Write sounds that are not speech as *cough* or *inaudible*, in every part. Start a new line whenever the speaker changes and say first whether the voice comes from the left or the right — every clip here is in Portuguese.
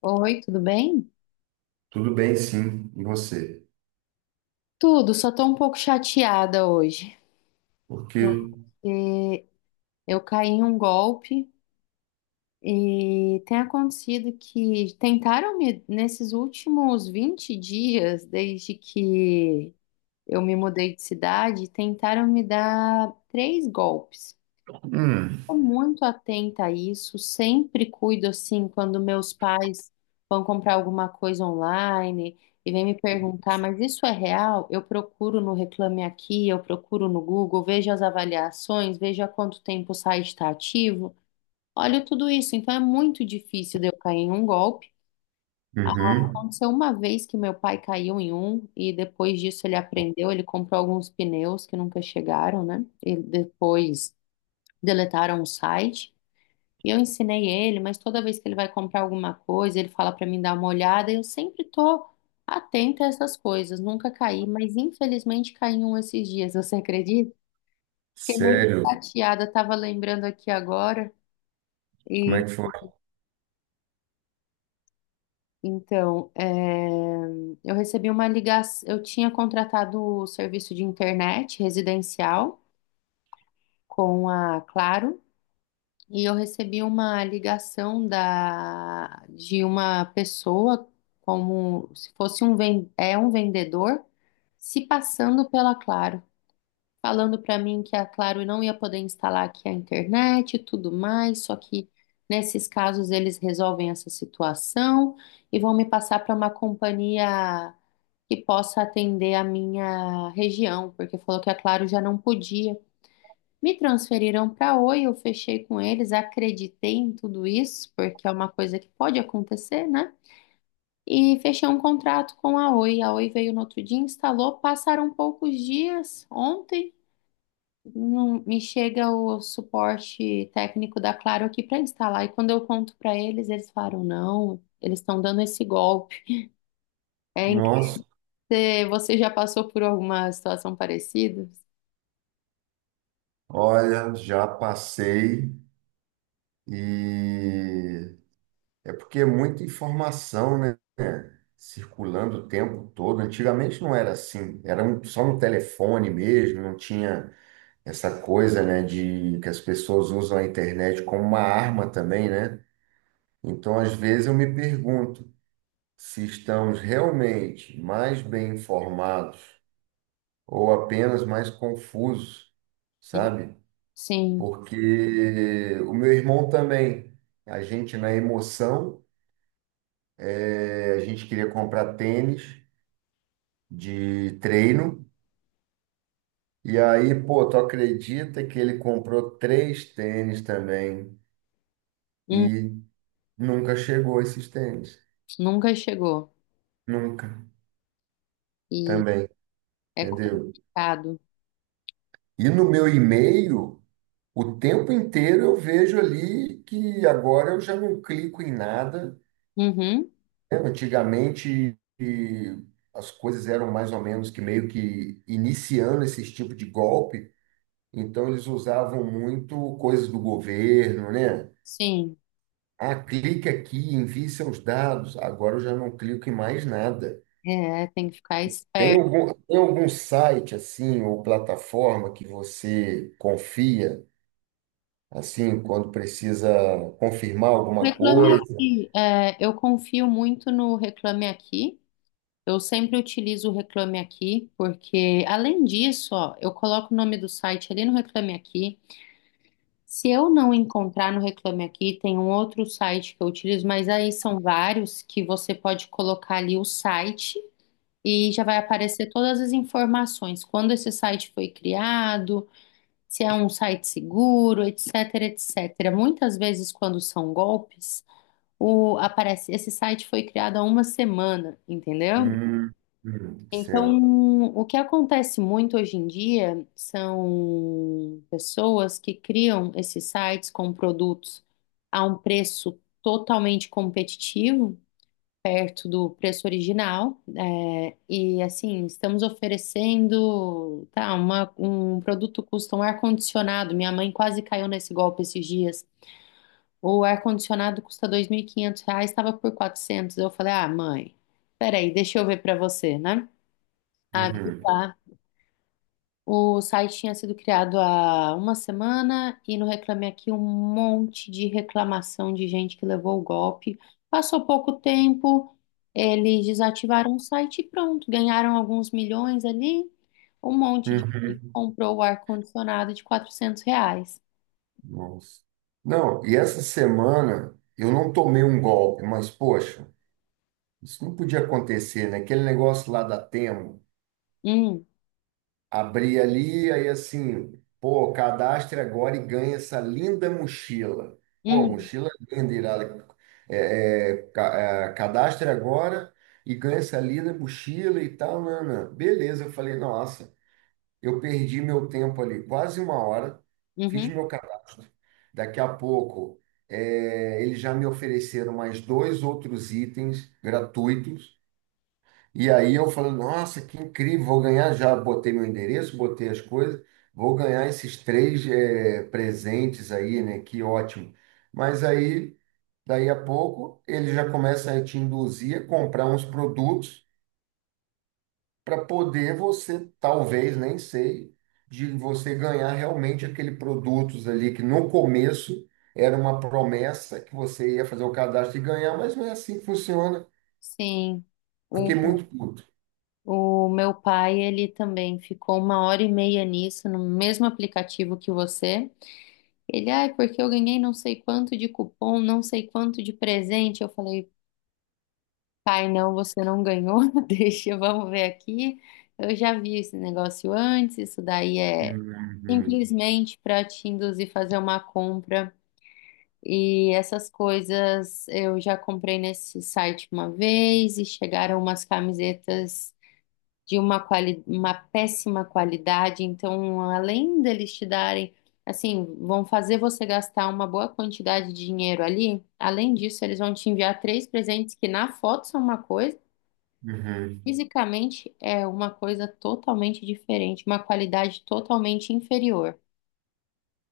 left: Oi, tudo bem?
right: Tudo bem, sim. E você?
left: Tudo, só tô um pouco chateada hoje.
right: Por quê?
left: Eu caí em um golpe e tem acontecido que nesses últimos 20 dias, desde que eu me mudei de cidade, tentaram me dar três golpes.
right: Hum.
left: Estou muito atenta a isso, sempre cuido assim quando meus pais vão comprar alguma coisa online e vêm me perguntar, mas isso é real? Eu procuro no Reclame Aqui, eu procuro no Google, vejo as avaliações, vejo há quanto tempo o site está ativo, olho tudo isso, então é muito difícil de eu cair em um golpe.
right: Uhum.
left: Aconteceu uma vez que meu pai caiu em um e depois disso ele aprendeu, ele comprou alguns pneus que nunca chegaram, né? E depois deletaram o site. E eu ensinei ele, mas toda vez que ele vai comprar alguma coisa, ele fala para mim dar uma olhada, e eu sempre tô atenta a essas coisas, nunca caí, mas infelizmente caí em um esses dias, *laughs* você acredita? Fiquei meio
right: Sério?
left: chateada, tava lembrando aqui agora.
right: Como é
left: E
right: que foi?
left: então, eu recebi uma ligação, eu tinha contratado o serviço de internet residencial com a Claro. E eu recebi uma ligação de uma pessoa, como se fosse é um vendedor, se passando pela Claro, falando para mim que a Claro não ia poder instalar aqui a internet e tudo mais, só que nesses casos eles resolvem essa situação e vão me passar para uma companhia que possa atender a minha região, porque falou que a Claro já não podia. Me transferiram para Oi, eu fechei com eles, acreditei em tudo isso, porque é uma coisa que pode acontecer, né? E fechei um contrato com a Oi. A Oi veio no outro dia, instalou, passaram poucos dias. Ontem me chega o suporte técnico da Claro aqui para instalar. E quando eu conto para eles, eles falaram: não, eles estão dando esse golpe. É incrível.
right: Nossa,
left: Você já passou por alguma situação parecida?
right: olha, já passei e é porque é muita informação, né? Circulando o tempo todo. Antigamente não era assim, só um telefone mesmo, não tinha essa coisa, né, de que as pessoas usam a internet como uma arma também, né? Então, às vezes eu me pergunto se estamos realmente mais bem informados ou apenas mais confusos,
left: Hum.
right: sabe?
left: Sim.
right: Porque o meu irmão também, a gente na emoção, a gente queria comprar tênis de treino, e aí, pô, tu acredita que ele comprou três tênis também
left: Hum.
right: e nunca chegou esses tênis?
left: Nunca chegou.
right: Nunca,
left: E
right: também,
left: é
right: entendeu?
left: complicado.
right: E no meu e-mail. O tempo inteiro eu vejo ali que agora eu já não clico em nada.
left: Uhum,
right: Né? Antigamente e as coisas eram mais ou menos que meio que iniciando esse tipo de golpe, então eles usavam muito coisas do governo, né?
left: sim,
right: Ah, clique aqui, envie seus dados. Agora eu já não clico em mais nada.
left: é, tem que ficar
right: Tem
left: esperto.
right: algum, tem algum site assim ou plataforma que você confia assim quando precisa confirmar alguma
left: Reclame
right: coisa?
left: Aqui, é, eu confio muito no Reclame Aqui. Eu sempre utilizo o Reclame Aqui, porque além disso, ó, eu coloco o nome do site ali no Reclame Aqui. Se eu não encontrar no Reclame Aqui, tem um outro site que eu utilizo, mas aí são vários que você pode colocar ali o site e já vai aparecer todas as informações, quando esse site foi criado, se é um site seguro, etc, etc. Muitas vezes, quando são golpes, aparece, esse site foi criado há uma semana, entendeu?
right: Hum, certo.
left: Então, o que acontece muito hoje em dia são pessoas que criam esses sites com produtos a um preço totalmente competitivo, perto do preço original, é, e assim, estamos oferecendo, tá, um produto custa um ar-condicionado, minha mãe quase caiu nesse golpe esses dias, o ar-condicionado custa R$ 2.500, estava por 400. Eu falei, ah, mãe, peraí, deixa eu ver para você, né? Ah,
right: Uhum,
left: o site tinha sido criado há uma semana e no Reclame Aqui um monte de reclamação de gente que levou o golpe. Passou pouco tempo, eles desativaram o site e pronto, ganharam alguns milhões ali. Um monte de gente
right: uhum.
left: comprou o ar-condicionado de R$ 400.
right: Nossa. Não, e essa semana eu não tomei um golpe, mas poxa, isso não podia acontecer, né? Aquele negócio lá da Temo,
left: Hum,
right: abri ali, aí assim, pô, cadastre agora e ganha essa linda mochila. Pô,
left: hum,
right: mochila linda, irada. É, é, ca- é, cadastre agora e ganha essa linda mochila e tal, Nana. Beleza, eu falei, nossa. Eu perdi meu tempo ali, quase uma hora, fiz
left: uhum,
right: meu cadastro. Daqui a pouco, eles já me ofereceram mais dois outros itens gratuitos. E aí eu falei, nossa, que incrível, vou ganhar. Já botei meu endereço, botei as coisas, vou ganhar esses três, presentes aí, né? Que ótimo. Mas aí, daí a pouco, eles já começam a te induzir a comprar uns produtos para poder você, talvez, nem sei, de você ganhar realmente aquele produtos ali que no começo era uma promessa que você ia fazer o cadastro e ganhar, mas não é assim que funciona.
left: sim. O,
right: Fiquei muito puto.
left: o meu pai, ele também ficou uma hora e meia nisso, no mesmo aplicativo que você. Ele, ai, porque eu ganhei não sei quanto de cupom, não sei quanto de presente. Eu falei, pai, não, você não ganhou, *laughs* deixa, vamos ver aqui. Eu já vi esse negócio antes, isso daí é
right: Uhum,
left: simplesmente para te induzir a fazer uma compra. E essas coisas eu já comprei nesse site uma vez e chegaram umas camisetas de uma péssima qualidade. Então, além deles te darem, assim, vão fazer você gastar uma boa quantidade de dinheiro ali, além disso, eles vão te enviar três presentes que na foto são uma coisa,
right: uhum.
left: fisicamente é uma coisa totalmente diferente, uma qualidade totalmente inferior.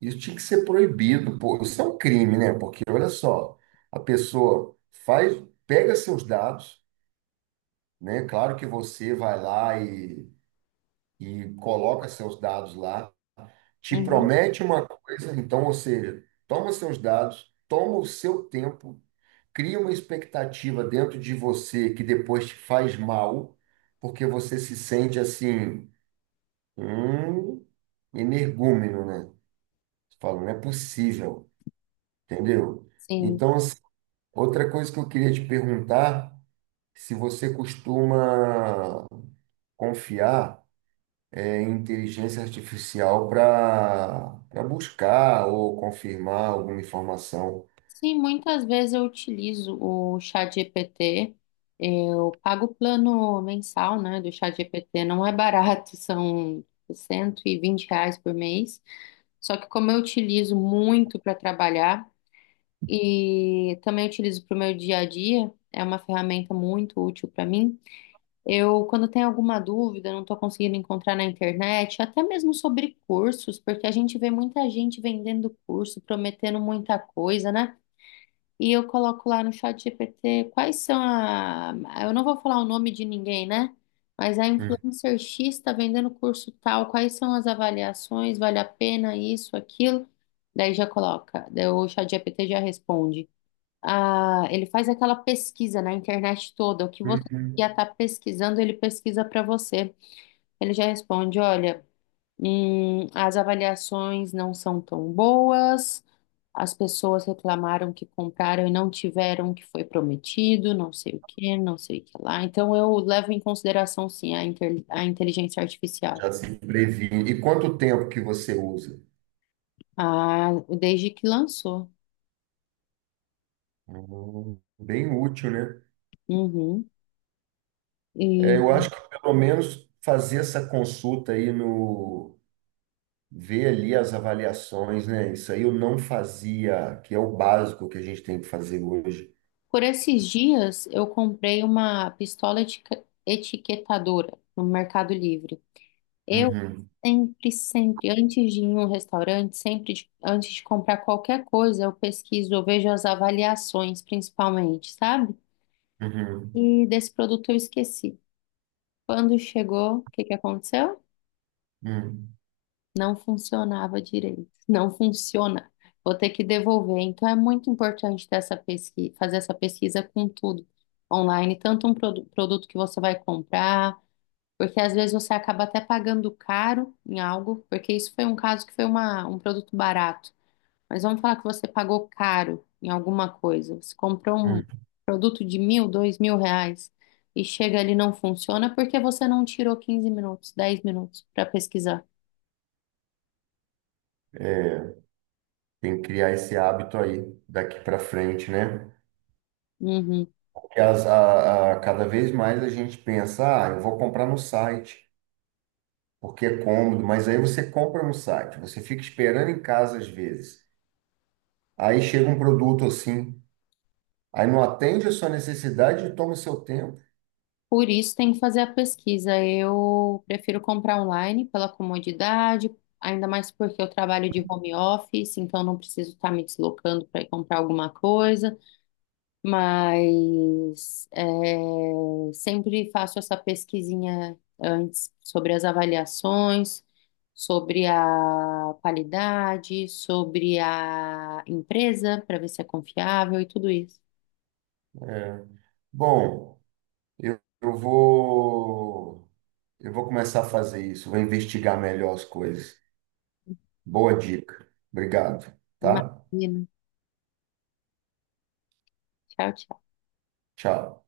right: Isso tinha que ser proibido, pô. Isso é um crime, né? Porque olha só, a pessoa faz, pega seus dados, né? Claro que você vai lá e coloca seus dados lá, te
left: Uhum.
right: promete uma coisa, então, ou seja, toma seus dados, toma o seu tempo, cria uma expectativa dentro de você que depois te faz mal, porque você se sente assim, um energúmeno, né? Você fala, não é possível, entendeu?
left: Sim.
right: Então, assim, outra coisa que eu queria te perguntar, se você costuma confiar é, inteligência artificial para buscar ou confirmar alguma informação.
left: Sim, muitas vezes eu utilizo o ChatGPT. Eu pago o plano mensal, né, do ChatGPT. Não é barato, *laughs* são R$ 120 por mês. Só que como eu utilizo muito para trabalhar e também utilizo para o meu dia a dia, é uma ferramenta muito útil para mim. Eu, quando tenho alguma dúvida, não estou conseguindo encontrar na internet, até mesmo sobre cursos, porque a gente vê muita gente vendendo curso, prometendo muita coisa, né? E eu coloco lá no Chat GPT quais são a. Eu não vou falar o nome de ninguém, né? Mas a
right: Hum.
left: influencer X está vendendo curso tal, quais são as avaliações, vale a pena isso, aquilo? Daí já coloca, daí o Chat GPT já responde. Ah, ele faz aquela pesquisa na internet toda, o que você
right: Uhum.
left: já está pesquisando, ele pesquisa para você. Ele já responde, olha. As avaliações não são tão boas. As pessoas reclamaram que compraram e não tiveram o que foi prometido, não sei o que, não sei o que lá. Então eu levo em consideração sim a inteligência artificial,
right: Já se previne. E quanto tempo que você usa?
left: a- desde que lançou.
right: Bem útil, né?
left: Uhum. E
right: É, eu acho que pelo menos fazer essa consulta aí no. Ver ali as avaliações, né? Isso aí eu não fazia, que é o básico que a gente tem que fazer hoje.
left: por esses dias eu comprei uma pistola etiquetadora no Mercado Livre. Eu
right: Uhum,
left: sempre, sempre, antes de ir em um restaurante, sempre antes de comprar qualquer coisa, eu pesquiso, eu vejo as avaliações, principalmente, sabe?
right: uhum,
left: E desse produto eu esqueci. Quando chegou, o que que aconteceu?
right: uhum.
left: Não funcionava direito. *laughs* Não funciona. Vou ter que devolver. Então é muito importante ter essa pesquisa, fazer essa pesquisa com tudo online, tanto um produto que você vai comprar. Porque às vezes você acaba até pagando caro em algo, porque isso foi um caso que foi um produto barato. Mas vamos falar que você pagou caro em alguma coisa. Você comprou um produto de 1.000, R$ 2.000 e chega ali e não funciona porque você não tirou 15 minutos, 10 minutos para pesquisar.
right: É, tem que criar esse hábito aí daqui para frente, né?
left: Uhum.
right: Que cada vez mais a gente pensa, ah, eu vou comprar no site, porque é cômodo, mas aí você compra no site, você fica esperando em casa às vezes. Aí chega um produto assim, aí não atende a sua necessidade e toma o seu tempo.
left: Por isso tem que fazer a pesquisa. Eu prefiro comprar online pela comodidade, ainda mais porque eu trabalho de home office, então não preciso estar me deslocando para ir comprar alguma coisa. Mas é, sempre faço essa pesquisinha antes sobre as avaliações, sobre a qualidade, sobre a empresa, para ver se é confiável e tudo isso.
right: Bom, eu, eu vou eu vou começar a fazer isso, vou investigar melhor as coisas. Boa dica. Obrigado, tá?
left: Imagina. Tchau, tchau.
right: Tchau.